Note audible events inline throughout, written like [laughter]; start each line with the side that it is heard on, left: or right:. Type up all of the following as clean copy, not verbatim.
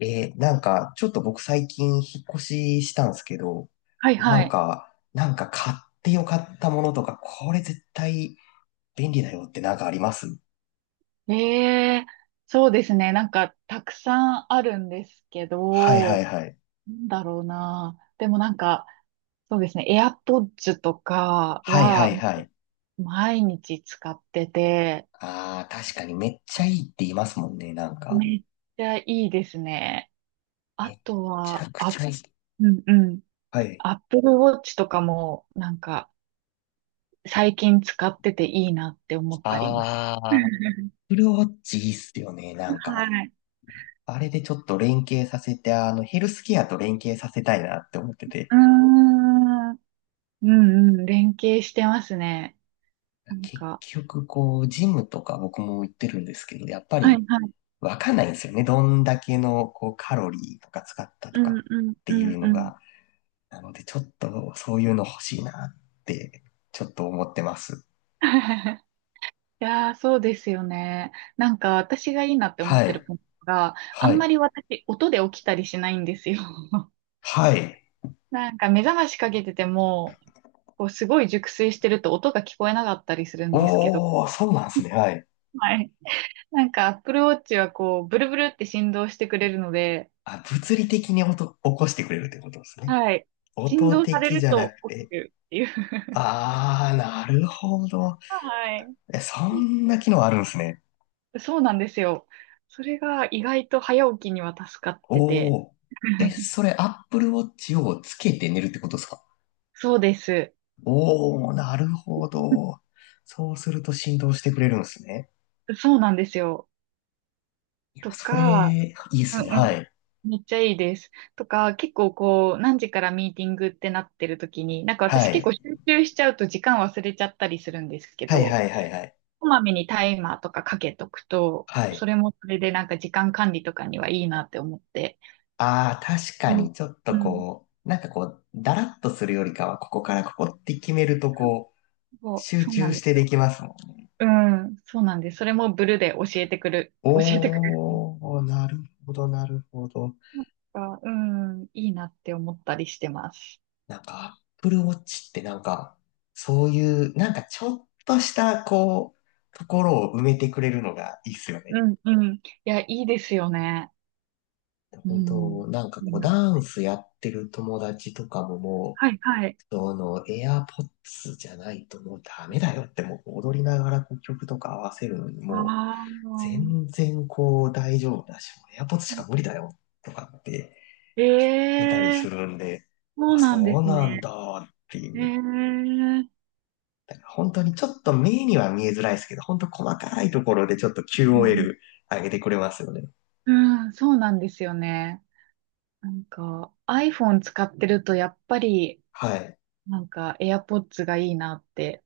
left: ちょっと僕最近引っ越ししたんですけど、
right: はい
left: な
right: は
left: ん
right: い。
left: か、なんか買ってよかったものとか、これ絶対便利だよってなんかあります
right: ええ、そうですね。なんか、たくさんあるんですけ
left: はいはい
right: ど、
left: はい。
right: なんだろうな。でもなんか、そうですね。AirPods とか
left: はいは
right: は、
left: いはい。
right: 毎日使ってて、
left: ああ、確かにめっち
right: あ
left: ゃいいって言いますもんね、なんか。
right: めっちゃいいですね。あ
left: めっ
right: と
left: ちゃ
right: は、
left: くち
right: あ、
left: ゃいい。
right: うんうん。
left: はい。
right: Apple Watch とかも、なんか、最近使ってていいなって思ったりもし
left: あ
right: [laughs]
left: あ、アップルウォッチいいっすよね、なん
right: は
left: か。
right: い。
left: あれでちょっと連携させて、ヘルスケアと連携させたいなって思ってて。
right: うーん。うんうん、連携してますね。なん
left: 結
right: か、
left: 局、こう、ジムとか僕も行ってるんですけど、やっぱ
right: はいは
left: り
right: い。
left: わかんないんですよね。どんだけの、こう、カロリーとか使ったと
right: うん
left: か
right: うん
left: って
right: う
left: いう
right: ん
left: の
right: うん。
left: が。なので、ちょっとそういうの欲しいなって、ちょっと思ってます。
right: [laughs] いやー、そうですよね。なんか、私がいいなって思っ
left: は
right: てる
left: い。
right: ポイントが、あ
left: は
right: んま
left: い。
right: り私、音で起きたりしないんですよ。[laughs]
left: はい。
right: なんか、目覚ましかけてても、こう、すごい熟睡してると音が聞こえなかったりするんですけど、
left: おー、そうなんですね。はい。
right: はい。なんか、Apple Watch はこう、ブルブルって振動してくれるので、
left: あ、物理的に音、起こしてくれるってことですね。
right: はい。振
left: 音
right: 動され
left: 的じ
right: る
left: ゃな
right: と
left: く
right: 起
left: て。
right: きるっていう。[laughs]
left: あー、なるほど。
right: はい。
left: え、そ
right: [laughs]
left: んな機能あるんですね。
right: そうなんですよ。それが意外と早起きには助かって
left: お
right: て。
left: お、え、
right: [laughs]
left: それ、Apple Watch をつけて寝るってことですか
right: そうです。
left: おおー、なるほど。そうすると振動してくれるんですね。
right: そうなんですよ。
left: いや、
right: と
left: それ、
right: か、
left: いいっ
right: うん
left: す
right: う
left: ね。
right: ん。
left: はい。
right: めっちゃいいです。とか、結構こう、何時からミーティングってなってる時に、なんか
left: は
right: 私結構
left: い。
right: 集中しちゃうと時間忘れちゃったりするんですけ
left: はい
right: ど、
left: はいはいはい。
right: こまめにタイマーとかかけとくと、
left: は
right: そ
left: い。
right: れもそれでなんか時間管理とかにはいいなって思って。
left: ああ、確
right: う
left: か
right: ん。
left: に、ちょっ
right: う
left: と
right: ん。
left: こう、なんかこう、だらっとするよりかは、ここからここって決めると、こう、
right: そう、
left: 集
right: そうな
left: 中
right: んで
left: して
right: す
left: で
right: よ。
left: きますもんね。
right: うん、そうなんです。それもブルで教えてくれる。
left: おー、なるほど、なるほど。
right: なんか、うん、いいなって思ったりしてます。
left: なんか、Apple Watch ってなんか、そういう、なんかちょっとした、こう、ところを埋めてくれるのがいいっすよね。
right: うん、うん。いや、いいですよね。う
left: 本当、
right: ん。
left: なんか
right: いい
left: こう、
right: なっ
left: ダン
right: て。
left: スやってる友達とかもも
right: はい、はい。
left: う、その、AirPods じゃないともうダメだよって、もう踊りながらこう曲とか合わせるのにもう、
right: ああ。
left: 全然こう、大丈夫だし、もう AirPods しか無理だよとかって
right: え
left: 出たり
right: え
left: す
right: ー、
left: るんで、
right: そ
left: あ、
right: うなん
left: そ
right: で
left: う
right: す
left: なん
right: ね。
left: だってい
right: ええ
left: う。
right: ー。
left: 本当にちょっと目には見えづらいですけど、本当細かいところでちょっと
right: うん、
left: QOL 上げてくれますよね。
right: うんそうなんですよね。なんか、iPhone 使ってると、やっぱり、
left: はい。
right: なんか、AirPods がいいなって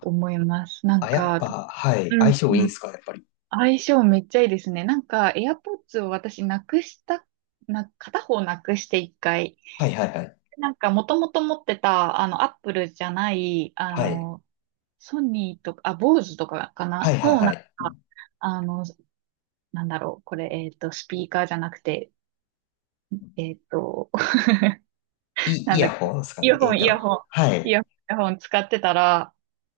right: 思います。なん
left: あ、やっ
right: か、
left: ぱ、はい。
right: うん、
left: 相性いい
right: う
left: ん
right: ん
left: すか、やっぱり。
right: 相性めっちゃいいですね。なんか、AirPods を私なくした、片方なくして一回。
left: はいはいはい。
right: なんか、もともと持ってた、Apple じゃない、
left: はい。
right: ソニーとか、あ、Bose とかか
left: は
right: な
left: いはい
right: の、な
left: は
right: ん
left: い。
right: か、あの、なんだろう、これ、スピーカーじゃなくて、えっと、[laughs]
left: イ、
right: な
left: イ
right: んだ
left: ヤ
right: っけ、
left: ホンですか
right: イ
left: ね。
right: ヤ
left: え
right: ホ
left: ー
right: ン、イ
left: と、
right: ヤホン、
left: は
right: イ
left: い。
right: ヤホン、イヤホン使ってたら、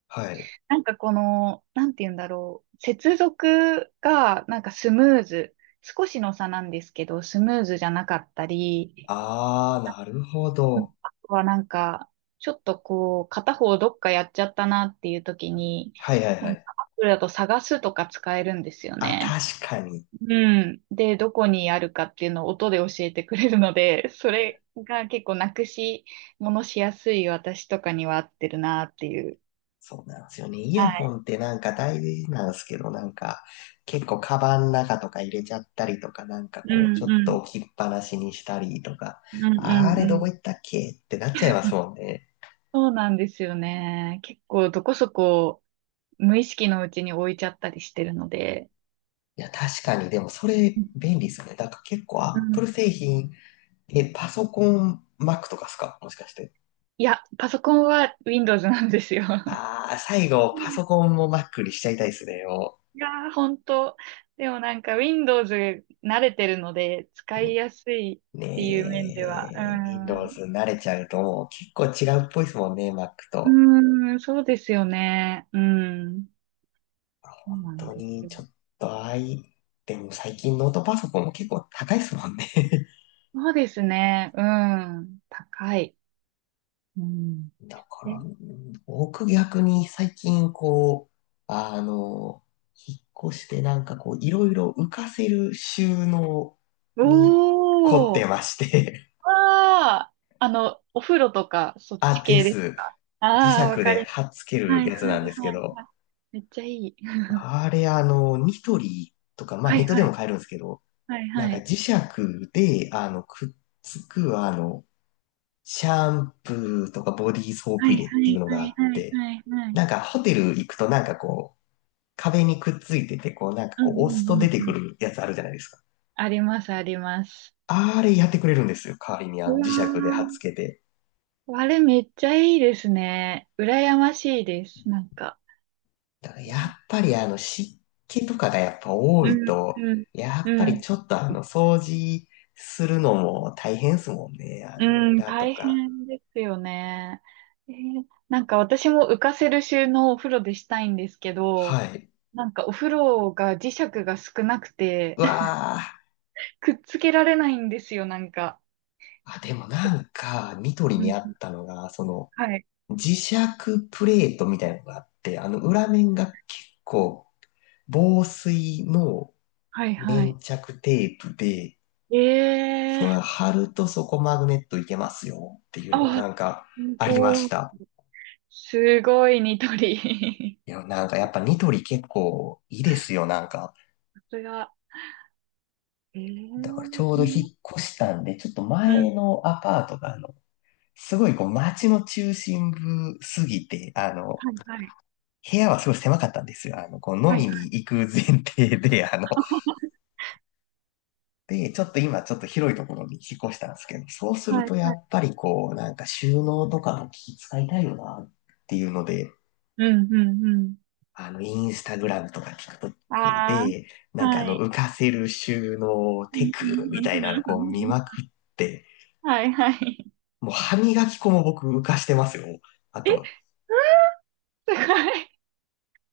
left: はい。
right: なんかこの、なんて言うんだろう。接続がなんかスムーズ。少しの差なんですけど、スムーズじゃなかったり、
left: あー、
right: あ
left: なるほど。
right: あとはなんか、ちょっとこう、片方どっかやっちゃったなっていう時に、
left: はいはいは
right: なん
left: い。
right: かアプリだと探すとか使えるんですよ
left: あ、
right: ね。
left: 確かに。
right: うん。で、どこにあるかっていうのを音で教えてくれるので、それが結構なくし、ものしやすい私とかには合ってるなっていう。
left: そうなんですよね。イヤ
right: は
left: ホ
right: い。
left: ンってなんか大事なんですけど、なんか結構カバンの中とか入れちゃったりとか、なんか
right: う
left: こうち
right: ん
left: ょっ
right: う
left: と
right: ん。
left: 置きっぱなしにしたりとか、
right: うんう
left: あ
right: ん
left: れ
right: う
left: どこ
right: ん。
left: 行ったっけってなっちゃいますもんね。
right: そうなんですよね。結構どこそこ無意識のうちに置いちゃったりしてるので。
left: いや、確かに、でもそれ便利ですよね。だから結構
right: うん。
left: Apple 製品、え、パソコン Mac とかですかもしかして。
right: いや、パソコンは Windows なんですよ。
left: ああ、最後
right: う
left: パ
right: ん
left: ソコンも Mac にしちゃいたいですね。も
right: いやー、本当。でもなんか Windows 慣れてるので使いやすいっ
left: う
right: ていう面では。う
left: ねえ、Windows 慣れちゃうともう結構違うっぽいですもんね、Mac と。
right: ん。うーん、そうですよね。うん。そうなん
left: 当
right: です
left: に
right: よ。
left: ちょっとあい、でも最近ノートパソコンも結構高いですもんね。[laughs]
right: そうですね。うん。高い。うん。
left: だか
right: え、
left: ら、僕逆に最近こう、あの、引っ越してなんかこう、いろいろ浮かせる収納
right: お
left: に凝って
right: ー。
left: まして、
right: ああ、お風呂とか、そ
left: [laughs]
right: っち
left: あ、で
right: 系です。
left: す。磁
right: ああ、わ
left: 石
right: かり
left: で
right: ま
left: 貼っ
right: す。
left: つけ
right: は
left: る
right: い
left: やつ
right: は
left: な
right: い
left: んですけ
right: はい
left: ど、
right: はい。めっちゃいい。[laughs]
left: あれ、ニトリとか、まあ
right: は
left: ネ
right: い
left: ットで
right: は
left: も
right: い。
left: 買えるんですけど、
right: はい
left: なん
right: は
left: か
right: い。
left: 磁石で、あの、くっつくあの、シャンプーとかボディーソー
right: は
left: プ
right: い
left: 入れ
right: は
left: っていう
right: い
left: の
right: は
left: があ
right: い
left: っ
right: はい
left: て、
right: はいはい。
left: なんかホテル行くとなんかこう、壁にくっついてて、こうなんか
right: うんう
left: こう押すと
right: ん
left: 出
right: う
left: て
right: んう
left: く
right: ん。
left: るやつあるじゃないですか。
right: ありますあります。
left: あれやってくれるんですよ。代わりにあ
right: う
left: の
right: わ
left: 磁石で貼っつけて。
right: ーあれめっちゃいいですね。羨ましいです。なんか。
left: だから
right: う
left: やっ
right: ん
left: ぱりあの湿気とかがやっぱ多
right: う
left: い
right: ん
left: と、
right: うん。
left: やっぱ
right: う
left: り
right: ん
left: ちょっとあの掃除するのも大変ですもんね。あ
right: う
left: の
right: ん、
left: 裏と
right: 大
left: か。
right: 変ですよね。えーなんか私も浮かせる収納をお風呂でしたいんですけど、
left: はい。
right: なんかお風呂が磁石が少なくて、
left: う
right: [laughs]
left: わー。
right: くっつけられないんですよ、なんか。
left: あ、でもなんか、ニトリ
right: う
left: に
right: ん
left: あったのが、その、
right: はい、
left: 磁石プレートみたいなのがあって、あの裏面が結構防水の
right: はい、は
left: 粘
right: い。
left: 着テープで、
right: ええ
left: それ
right: ー
left: 貼るとそこマグネットいけますよっていうのは
right: あ、
left: なんか
right: す
left: ありま
right: ご
left: し
right: い。
left: た。
right: すごい、ニトリ。
left: いや、なんかやっぱニトリ結構いいですよ、なんか。
right: [laughs] さすが。ええ
left: だからち
right: ー
left: ょう
right: そ
left: ど引っ
right: んな、
left: 越したんで、ちょっと
right: うん、
left: 前のアパートがあの、すごいこう街の中心部すぎて、あの、
right: はい、はい、
left: 部屋はすごい狭かったんですよ。あの、こう飲
right: はい、
left: みに
right: はい、
left: 行く前提で、あの、で、ちょっと今ちょっと広いところに引っ越したんですけど、そうする
right: はい、
left: とや
right: はい。
left: っぱりこう、なんか収納とかも気使いたいよなっていうので、
right: うん、うん、うん。
left: あの、インスタグラムとか TikTok
right: あ
left: で、
right: あ、
left: なんかあ
right: は
left: の、
right: い。
left: 浮かせる収納
right: う
left: テ
right: んうん
left: ク
right: う
left: み
right: ん
left: たいなの
right: う
left: こ
right: ん
left: う見
right: うん
left: まくって、
right: はいはい。
left: もう歯磨き粉も僕浮かしてますよ。あ
right: え、
left: と、
right: すごい。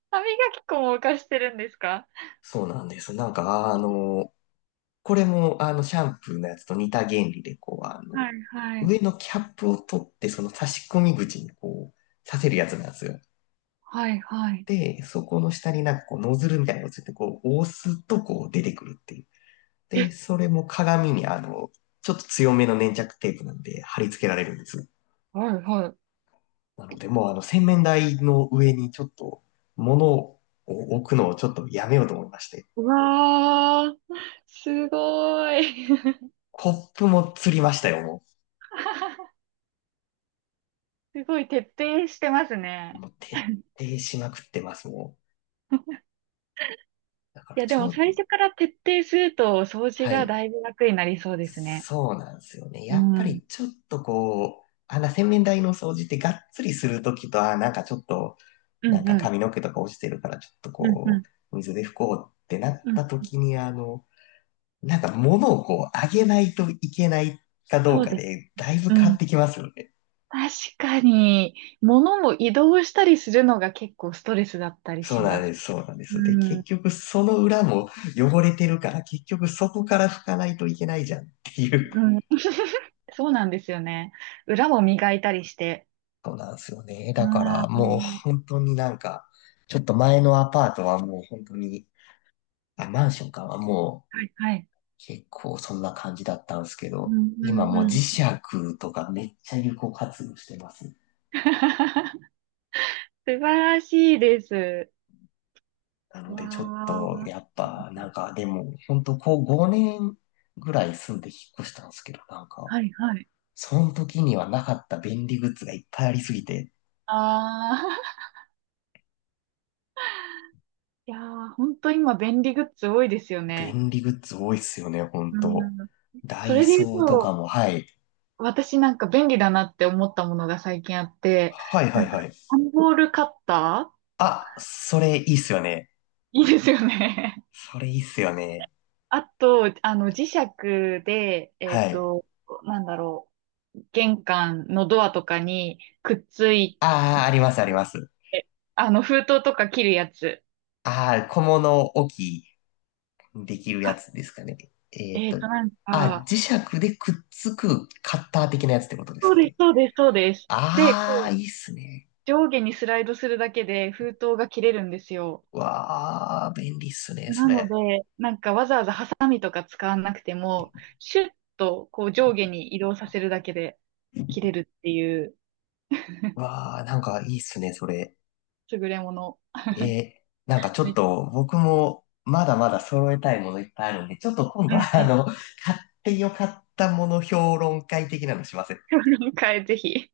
right: 歯磨き粉も浮かしてるんですか？
left: そうなんです。これもあの、シャンプーのやつと似た原理で、こう、あの、
right: はいはい。
left: 上のキャップを取って、その差し込み口にこう、させるやつなんですよ。
right: はいはい。
left: で、そこの下になんかこうノズルみたいなのがついて、こう押すとこう出てくるっていう。
right: え、
left: で、それも鏡にあの、ちょっと強めの粘着テープなんで貼り付けられるんです。
right: はいはい。
left: なので、もうあの洗面台の上にちょっと物を置くのをちょっとやめようと思いまして。
right: うわー、すごい。
left: コップも釣りましたよ、も
right: [laughs] すごい徹底してます
left: う。
right: ね。
left: もう徹底しまくってます、もう。だから
right: いや、で
left: ち
right: も
left: ょ、
right: 最初から徹底すると掃除
left: は
right: が
left: い。
right: だいぶ楽になりそうですね。
left: そうなんですよね。
right: う
left: やっぱ
right: ん。
left: りちょっとこう、あんな洗面台の掃除ってがっつりするときと、あー、なんかちょっと、
right: う
left: なん
right: んう
left: か
right: ん。
left: 髪の毛とか落ちてるからちょっと
right: うんう
left: こ
right: ん。
left: う、水で拭こうってなっ
right: うん。
left: たときに、あの、なんか物をこう、あげないといけないかどう
right: そう
left: か
right: です。
left: で、だいぶ
right: う
left: 変わ
right: ん
left: ってきますよね。
right: 確かに、物も移動したりするのが結構ストレスだったり
left: そう
right: し
left: なん
right: ま
left: で
right: す。
left: す、そうなんで
right: う
left: す。で、
right: ん、う
left: 結
right: ん、
left: 局その裏も汚れてるから、結局そこから拭かないといけないじゃんっていう。
right: そうなんですよね。裏も磨いたりして。
left: そうなんですよね。
right: あ
left: だから
right: あ、う
left: もう
right: ん、
left: 本当になんか、ちょっと前のアパートはもう本当に、あ、マンションかはもう
right: はい、はい。
left: 結構そんな感じだったんですけ
right: う
left: ど、
right: ん、う
left: 今
right: ん、
left: もう
right: う
left: 磁
right: ん。
left: 石とかめっちゃ有効活用してます。
right: [laughs] 素晴らしいです。
left: なの
right: わ
left: でちょっとやっ
right: あ。
left: ぱなんかでも本当こう5年ぐらい住んで引っ越したんですけど、なんか、
right: はい、はい。
left: その時にはなかった便利グッズがいっぱいありすぎて、
right: ああ。いやー、本当今便利グッズ多いですよね。
left: 便利グッズ多いっすよね、本
right: う
left: 当。
right: ん。
left: ダ
right: そ
left: イ
right: れで言う
left: ソーとか
right: と、
left: も、はい。
right: 私なんか便利だなって思ったものが最近あって、
left: はいは
right: な
left: い
right: んか、
left: はい。
right: 段ボールカッター。
left: あ、それいいっすよね。
right: [laughs] いいですよね。
left: それいいっすよね。
right: [laughs] あと、磁石で、
left: はい。
right: なんだろう、玄関のドアとかにくっつい
left: ああ、あります、あります。
right: て、封筒とか切るやつ。
left: ああ、小物置きできる
right: あ、
left: やつですかね。えーっと、
right: なん
left: あ、
right: か、
left: 磁石でくっつくカッター的なやつってことです
right: そう
left: か
right: です、
left: ね。
right: そうです、そうです。で、
left: ああ、
right: こう、
left: いいっすね。
right: 上下にスライドするだけで封筒が切れるんですよ。
left: わあ、便利っすね、そ
right: なの
left: れ。
right: で、なんかわざわざハサミとか使わなくても、シュッとこう上下に移動させるだけで切れるっていう
left: わあ、なんかいいっすね、それ。
right: 優れもの。
left: えーなんかちょっ
right: め
left: と僕もまだまだ揃えたいものいっぱいあるんで、ちょっと今
right: [laughs] う
left: 度
right: ん
left: は
right: う
left: あ
right: ん。
left: の、買ってよかったもの評論会的なのしません
right: [laughs] はい、ぜひ。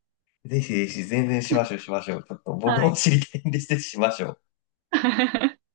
left: ぜひぜひ、全然しましょう、しましょう。ちょっと
right: は
left: 僕も
right: い。
left: 知りたいんでしてしましょう。
right: [laughs]